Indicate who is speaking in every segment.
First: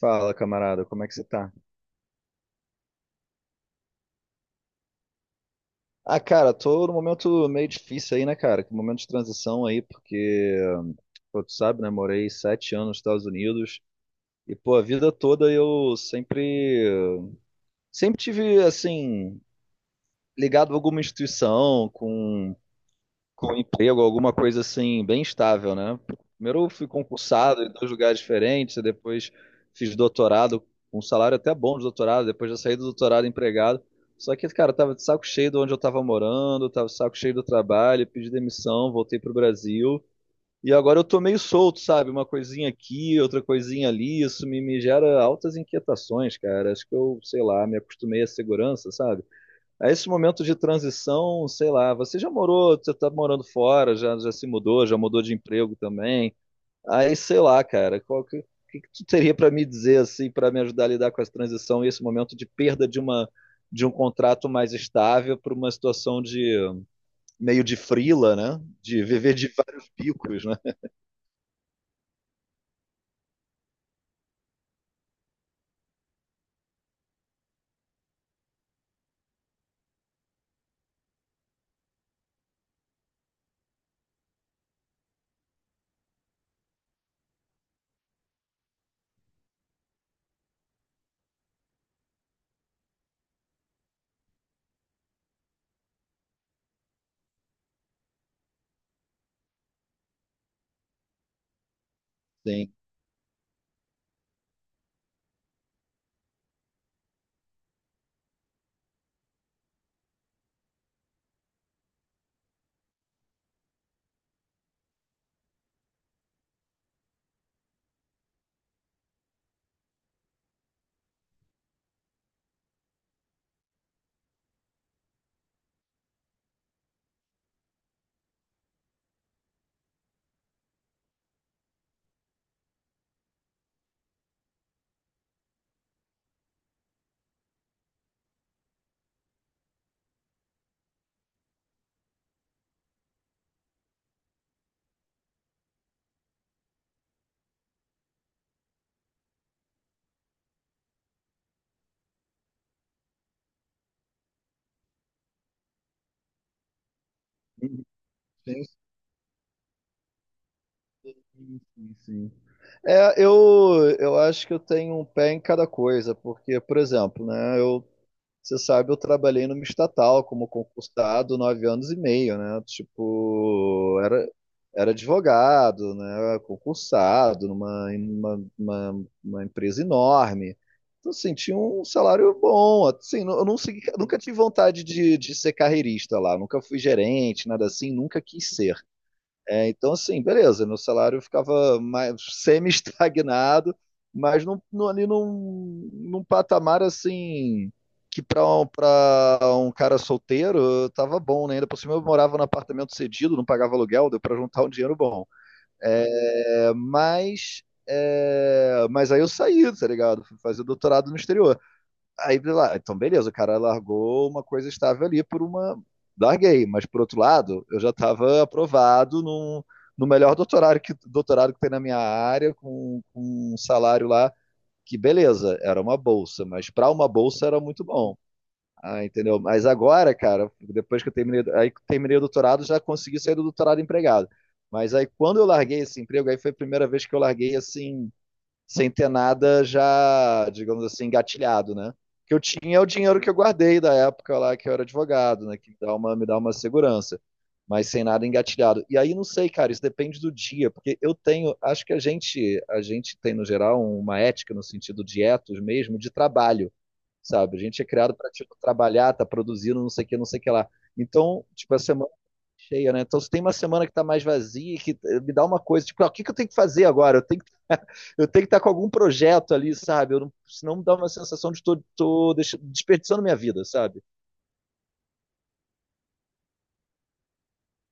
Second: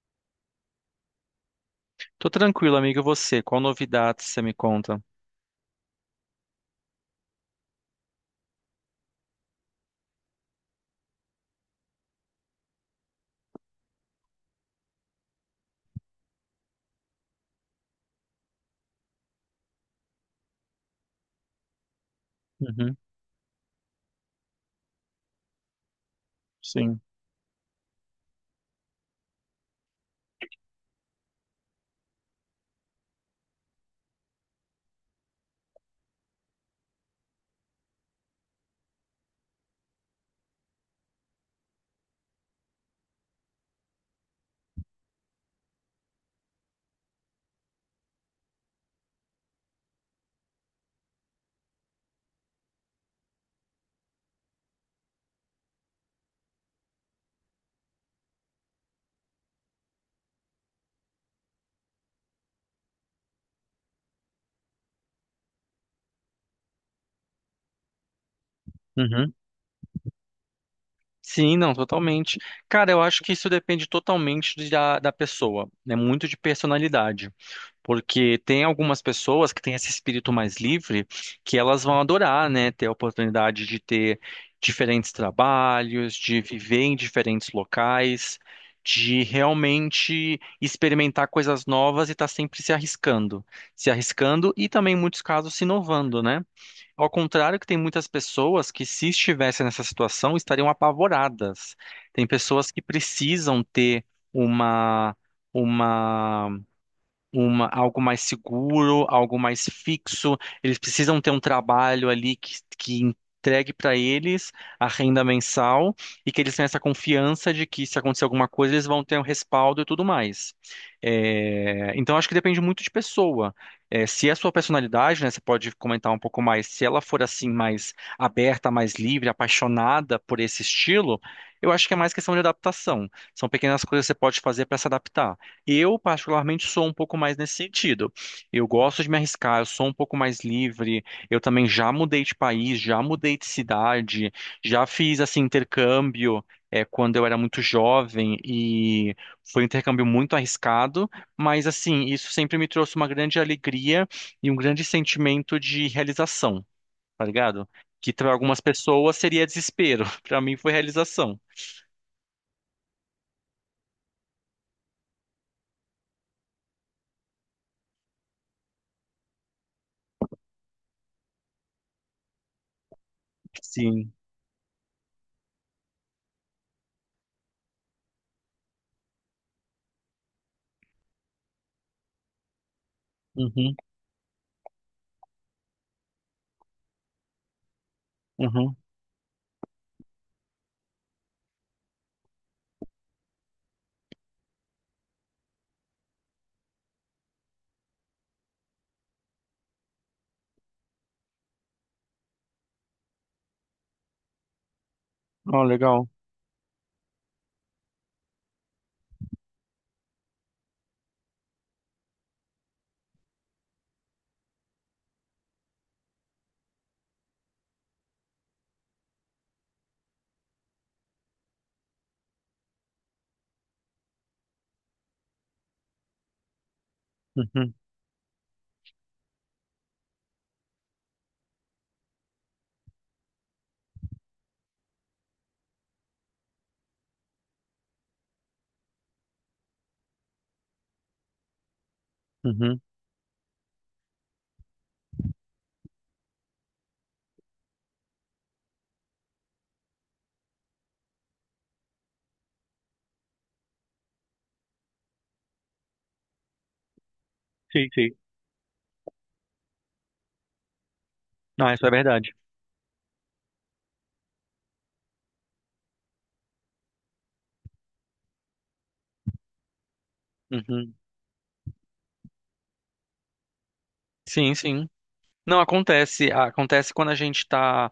Speaker 1: Fala, camarada, como é que você tá?
Speaker 2: Tô tranquilo, amigo. E você? Qual novidade você me conta?
Speaker 1: Ah, cara, tô num momento meio difícil aí, né, cara? Que momento de transição aí, porque, pô, tu sabe, né? Morei 7 anos nos Estados Unidos e, pô, a vida toda eu sempre tive, assim, ligado a alguma instituição, com
Speaker 2: Uhum,
Speaker 1: com emprego, alguma coisa assim, bem estável, né? Primeiro eu fui
Speaker 2: sim.
Speaker 1: concursado em 2 lugares diferentes, e depois fiz doutorado, um salário até bom de doutorado, depois já saí do doutorado empregado. Só que, cara, eu tava de saco cheio de onde eu tava morando, tava de saco cheio do trabalho, pedi demissão, voltei pro Brasil. E agora eu tô meio solto, sabe? Uma coisinha aqui, outra coisinha ali, isso me gera altas inquietações, cara. Acho que eu, sei lá, me acostumei à segurança, sabe? A esse momento de transição, sei lá, você já morou, você tá morando fora, já se mudou, já mudou de emprego também. Aí, sei lá, cara, o que que tu teria para me dizer assim, para me ajudar a lidar com essa transição e esse momento de perda de um contrato mais estável para uma situação de meio de frila, né? De
Speaker 2: Uhum,
Speaker 1: viver de vários bicos, né?
Speaker 2: sim, não, totalmente. Cara, eu acho que isso depende totalmente da pessoa, né? Muito de personalidade. Porque tem algumas pessoas que têm esse espírito mais livre que elas vão adorar, né? Ter a oportunidade de ter diferentes trabalhos, de viver em diferentes locais, de realmente experimentar coisas novas e estar sempre se arriscando. Se arriscando e também, em muitos casos, se inovando, né? Ao contrário que tem muitas pessoas que, se estivessem nessa situação, estariam apavoradas. Tem pessoas
Speaker 1: Sim.
Speaker 2: que precisam ter uma, uma algo mais seguro, algo mais fixo. Eles precisam ter um trabalho ali que entregue para eles a renda mensal e que eles tenham essa confiança de que se acontecer alguma coisa, eles vão ter um respaldo e tudo mais. É, então, acho que depende muito de pessoa. É, se é a sua personalidade, né, você pode comentar um pouco mais, se ela for assim mais aberta, mais livre, apaixonada por esse estilo, eu acho que é mais questão de adaptação. São pequenas coisas que você pode fazer para se adaptar. Eu, particularmente, sou um pouco mais nesse sentido. Eu gosto de me arriscar, eu sou um pouco mais livre. Eu também já mudei de país, já mudei de cidade, já fiz assim intercâmbio quando eu era muito jovem e foi um intercâmbio muito arriscado, mas assim, isso sempre me trouxe uma grande alegria e um grande sentimento de realização, tá ligado? Que para algumas
Speaker 1: Sim,
Speaker 2: pessoas seria desespero, para mim foi realização.
Speaker 1: sim, sim, sim. É, eu acho que eu tenho um pé em cada coisa, porque, por exemplo, né, eu você sabe, eu trabalhei numa estatal como concursado 9 anos e meio, né? Tipo,
Speaker 2: Sim.
Speaker 1: era advogado, né? Concursado numa uma empresa enorme. Então, assim, tinha um salário bom. Assim, eu não
Speaker 2: Uhum,
Speaker 1: segui- nunca tive vontade de ser carreirista lá, nunca fui gerente, nada assim, nunca quis ser.
Speaker 2: uhum.
Speaker 1: É, então, assim, beleza, meu salário ficava mais semi-estagnado, mas ali num patamar assim que pra um cara solteiro tava bom, né? Ainda por cima eu morava num apartamento cedido, não pagava aluguel, deu para juntar um dinheiro bom.
Speaker 2: Oh, legal.
Speaker 1: É, mas, aí eu saí, tá ligado? Fui fazer doutorado no exterior. Aí, lá, então, beleza, o cara largou uma coisa estável ali por uma. Larguei, mas por outro lado, eu já estava aprovado no melhor doutorado que tem na minha área, com um salário lá que, beleza, era uma bolsa, mas para uma bolsa era
Speaker 2: Uhum,
Speaker 1: muito bom. Ah, entendeu? Mas agora, cara, depois que eu terminei, aí que terminei o doutorado, já consegui sair do doutorado empregado. Mas aí quando eu larguei esse emprego, aí foi a primeira vez que eu larguei assim, sem ter nada já, digamos assim, engatilhado, né? O que eu tinha
Speaker 2: uhum.
Speaker 1: é o dinheiro que eu guardei da época lá que eu era advogado, né? Que me dá uma segurança, mas sem nada engatilhado. E aí não sei, cara, isso depende do dia, porque eu tenho, acho que a gente tem no geral uma ética no sentido de etos mesmo, de trabalho, sabe? A gente é
Speaker 2: Sim, sim.
Speaker 1: criado para tipo trabalhar, tá produzindo, não sei o que, não sei o que lá. Então,
Speaker 2: Não,
Speaker 1: tipo, a
Speaker 2: isso é
Speaker 1: semana
Speaker 2: verdade.
Speaker 1: cheia, né? Então, se tem uma semana que tá mais vazia, que me dá uma coisa, tipo, ah, que eu tenho que fazer agora? Eu tenho que eu tenho que estar com algum projeto ali, sabe? Eu não, senão me
Speaker 2: Uhum.
Speaker 1: dá uma sensação de desperdiçando minha vida, sabe?
Speaker 2: Sim, sim. Não, acontece. Acontece quando a gente tá.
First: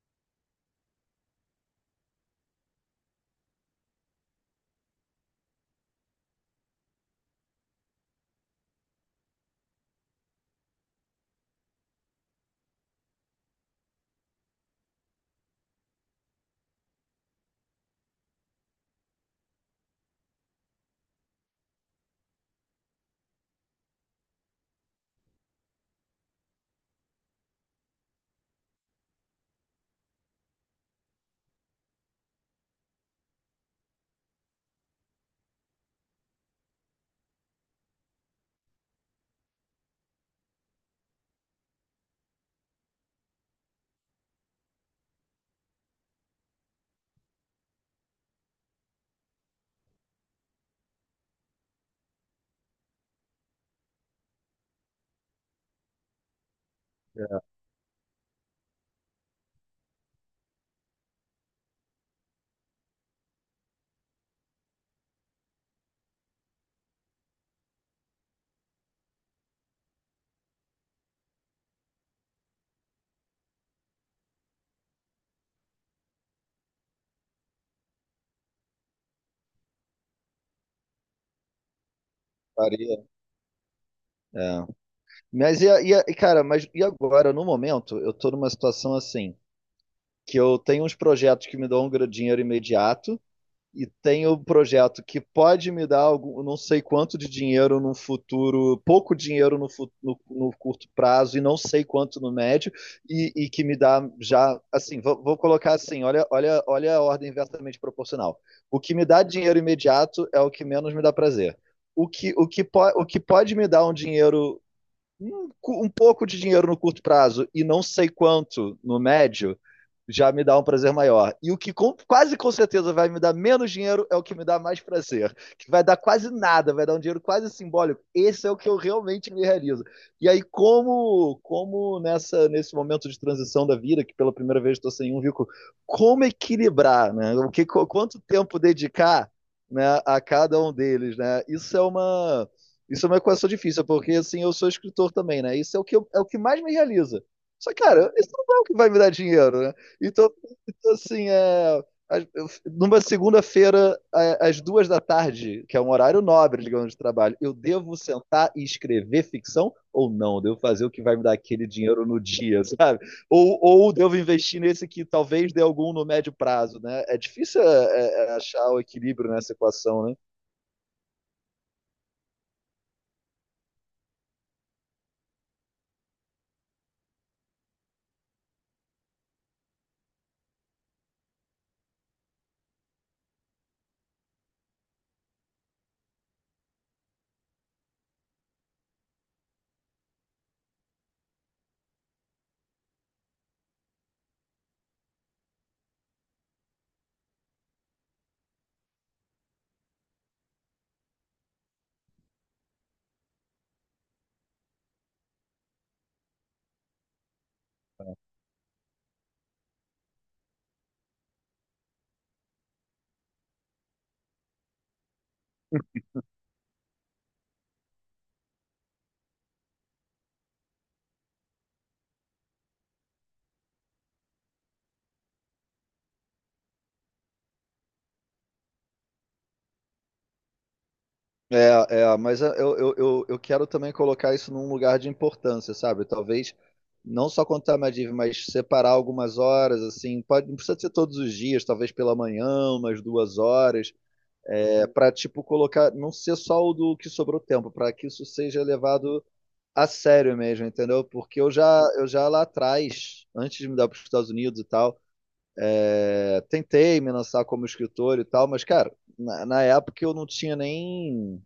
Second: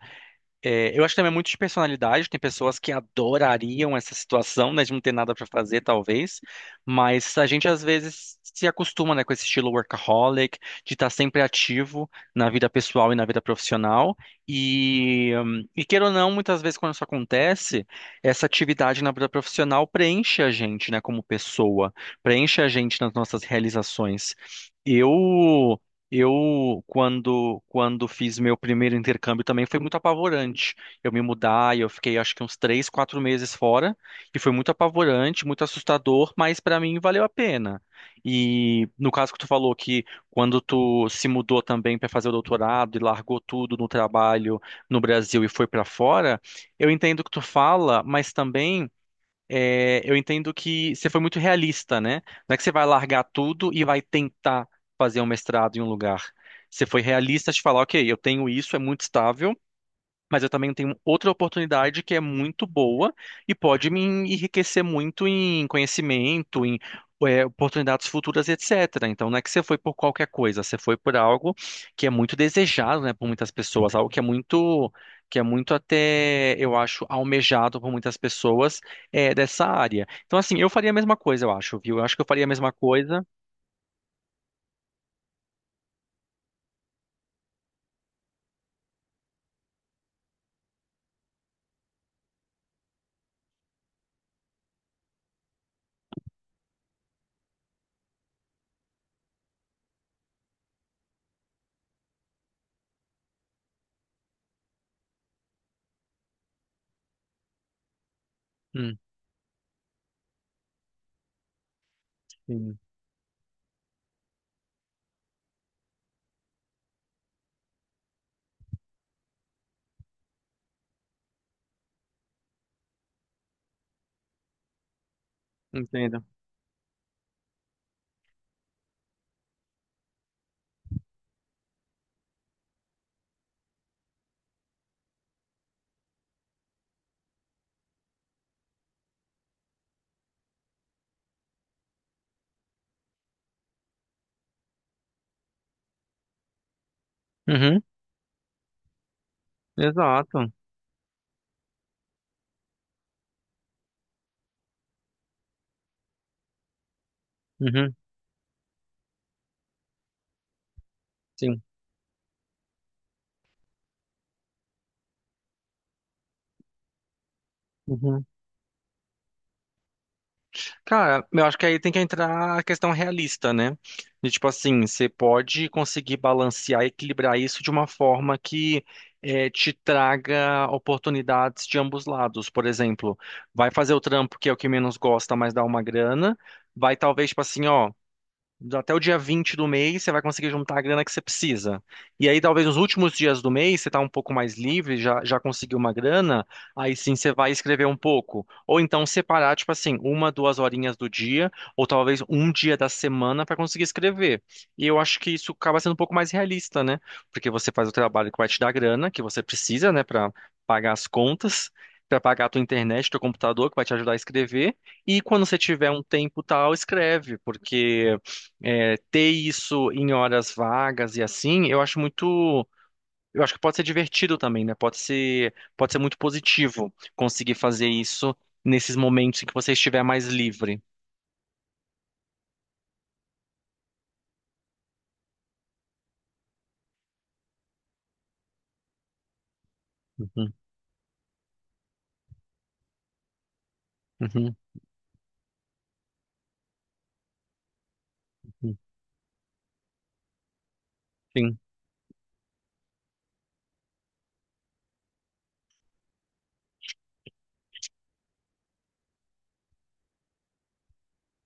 Speaker 2: É, eu acho que também é muito de personalidade. Tem pessoas que adorariam essa situação, né, de não ter nada para fazer, talvez. Mas a gente às vezes se acostuma, né, com esse estilo workaholic, de estar sempre ativo na vida pessoal e na vida profissional. E queira ou não, muitas vezes quando isso acontece, essa atividade na vida profissional preenche a gente, né, como pessoa, preenche a gente nas nossas realizações. Eu quando fiz meu primeiro intercâmbio também, foi muito apavorante. Eu me mudar e eu fiquei acho que uns três, quatro meses fora, e foi muito apavorante, muito assustador, mas para mim valeu a pena. E no caso que tu falou que quando tu se mudou também para fazer o doutorado e largou tudo no trabalho no Brasil e foi para fora, eu entendo o que tu fala, mas também eu entendo que você foi muito realista, né? Não é que você vai largar tudo e vai tentar fazer um mestrado em um lugar. Você foi
Speaker 1: É,
Speaker 2: realista de falar: ok, eu tenho isso, é muito estável, mas eu também tenho outra oportunidade que é muito boa e pode me enriquecer muito em conhecimento, em oportunidades futuras, etc. Então, não é que você foi por qualquer coisa, você foi por algo que é muito desejado, né, por muitas pessoas, algo que é muito até, eu acho, almejado por muitas pessoas dessa área. Então, assim, eu faria a mesma coisa, eu acho, viu? Eu acho que eu faria a mesma
Speaker 1: faria,
Speaker 2: coisa.
Speaker 1: é. Mas, cara, mas e agora, no momento, eu tô numa situação assim, que eu tenho uns projetos que me dão dinheiro imediato, e tem o projeto que pode me dar algum, não sei quanto de dinheiro no futuro, pouco dinheiro no curto prazo e não sei quanto no médio, e que me dá já, assim, vou colocar assim, olha, olha, olha a ordem inversamente proporcional. O que
Speaker 2: Hum,
Speaker 1: me dá dinheiro imediato é o que menos me dá prazer.
Speaker 2: sim,
Speaker 1: O que pode me dar um, um pouco de dinheiro no curto prazo e não sei quanto no médio, já me dá um prazer maior. E o que quase com certeza vai me dar menos dinheiro é o que me dá mais prazer. Que vai dar
Speaker 2: entendo.
Speaker 1: quase nada, vai dar um dinheiro quase simbólico. Esse é o que eu realmente me realizo. E aí, nesse momento de transição da vida, que pela primeira vez estou sem um rico, como equilibrar, né? Quanto tempo dedicar, né, a cada um deles, né? Isso é uma equação difícil, porque assim, eu sou escritor também, né? Isso é o que, é o que mais me realiza. Só
Speaker 2: Uhum,
Speaker 1: que, cara, isso não é o que vai me dar dinheiro, né? Então,
Speaker 2: exato.
Speaker 1: assim, é, as- eu- numa segunda-feira, às 2 da tarde, que é um horário nobre, digamos, de trabalho, eu
Speaker 2: Uhum,
Speaker 1: devo sentar e escrever ficção ou não? Devo fazer o que vai me dar
Speaker 2: sim.
Speaker 1: aquele dinheiro no dia, sabe? Ou devo investir nesse que talvez dê algum no médio prazo, né? É difícil
Speaker 2: Uhum.
Speaker 1: é achar o equilíbrio nessa equação, né?
Speaker 2: Cara, eu acho que aí tem que entrar a questão realista, né? De tipo assim, você pode conseguir balancear e equilibrar isso de uma forma que te traga oportunidades de ambos lados. Por exemplo, vai fazer o trampo que é o que menos gosta, mas dá uma grana. Vai talvez, tipo assim, ó. Até o dia 20 do mês você vai conseguir juntar a grana que você precisa. E aí, talvez nos últimos dias do mês, você está um pouco mais livre, já conseguiu uma grana, aí sim você vai escrever um pouco. Ou então separar, tipo assim, uma, duas horinhas do dia, ou talvez um dia da semana para conseguir escrever. E eu acho que isso acaba sendo um pouco mais realista, né? Porque você faz o trabalho que vai te dar grana, que você precisa, né, para pagar as contas. Para pagar a tua internet, teu computador, que vai te ajudar a escrever. E quando você tiver um tempo tal, escreve, porque ter isso em horas vagas e assim, eu acho muito. Eu acho que pode ser divertido também, né? Pode ser muito positivo conseguir fazer isso nesses momentos em que você estiver mais livre.
Speaker 1: Mas eu quero também colocar isso num lugar de importância, sabe? Talvez não só contar a Madiv, mas separar algumas horas, assim, pode,
Speaker 2: Uhum,
Speaker 1: não precisa ser todos os dias, talvez pela manhã, umas 2 horas,
Speaker 2: uhum,
Speaker 1: é, para tipo colocar, não ser só o do que sobrou tempo, para que isso seja
Speaker 2: uhum,
Speaker 1: levado a sério mesmo, entendeu? Porque
Speaker 2: sim.
Speaker 1: eu já lá atrás, antes de me dar para os Estados Unidos e tal, é, tentei me lançar como escritor e tal, mas cara, na época eu não tinha nem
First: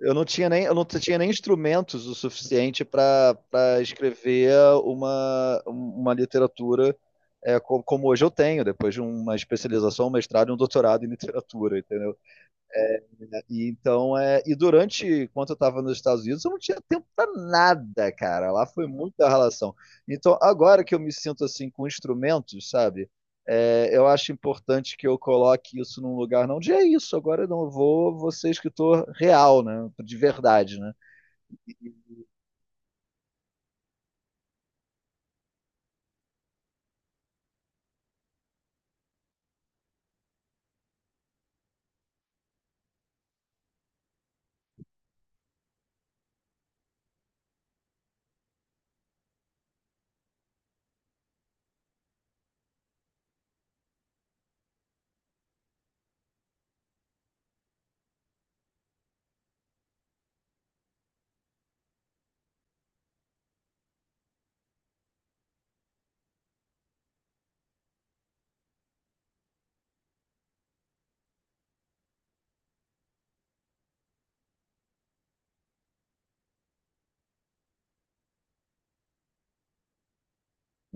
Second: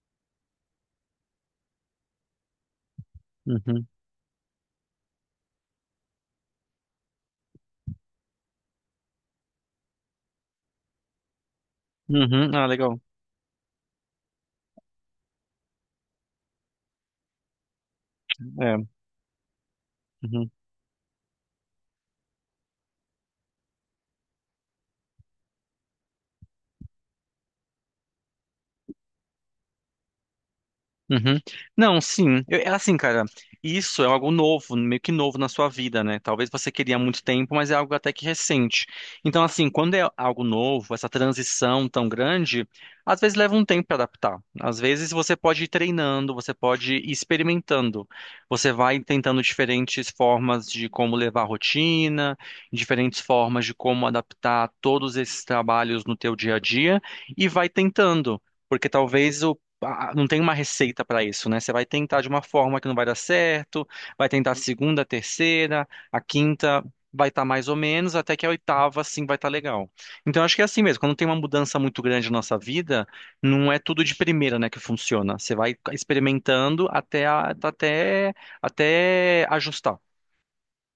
Speaker 1: eu não tinha nem, eu não tinha nem instrumentos o suficiente para
Speaker 2: Uhum,
Speaker 1: escrever uma literatura é, como hoje eu tenho, depois de uma especialização, um mestrado e um doutorado em literatura, entendeu?
Speaker 2: uhum. Ah, legal.
Speaker 1: E durante, enquanto eu estava nos Estados Unidos, eu não tinha tempo para nada, cara. Lá
Speaker 2: É.
Speaker 1: foi muita relação. Então,
Speaker 2: Uhum.
Speaker 1: agora que eu me sinto assim com instrumentos, sabe? É, eu acho importante que eu coloque isso num lugar não de é isso, agora eu não vou, vou ser escritor real, né? De verdade, né?
Speaker 2: Uhum. Não, sim. É assim, cara, isso é algo novo, meio que novo na sua vida, né? Talvez você queria há muito tempo, mas é algo até que recente. Então, assim, quando é algo novo, essa transição tão grande, às vezes leva um tempo para adaptar. Às vezes você pode ir treinando, você pode ir experimentando. Você vai tentando diferentes formas de como levar a rotina, diferentes formas de como adaptar todos esses trabalhos no teu dia a dia e vai tentando. Porque talvez não tem uma receita para isso, né? Você vai tentar de uma forma que não vai dar certo, vai tentar a segunda, a terceira, a quinta vai estar mais ou menos, até que a oitava sim vai estar legal. Então acho que é assim mesmo, quando tem uma mudança muito grande na nossa vida, não é tudo de primeira, né, que funciona. Você vai experimentando até até ajustar.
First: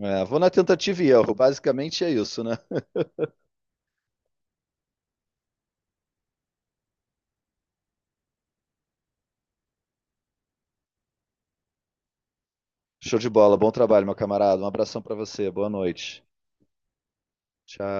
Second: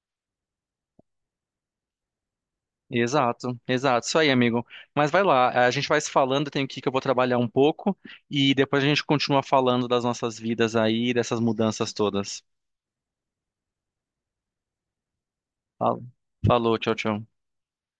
Speaker 1: É, vou na tentativa e erro. Basicamente é isso, né?
Speaker 2: Exato, exato. Isso aí, amigo. Mas vai lá, a gente vai se falando, eu tenho que ir que eu vou trabalhar um pouco e depois a gente continua falando das nossas vidas aí, dessas mudanças todas.
Speaker 1: Show de bola. Bom trabalho, meu camarada. Um abração pra você. Boa
Speaker 2: Fala.
Speaker 1: noite.
Speaker 2: Falou, tchau, tchau.
Speaker 1: Tchau.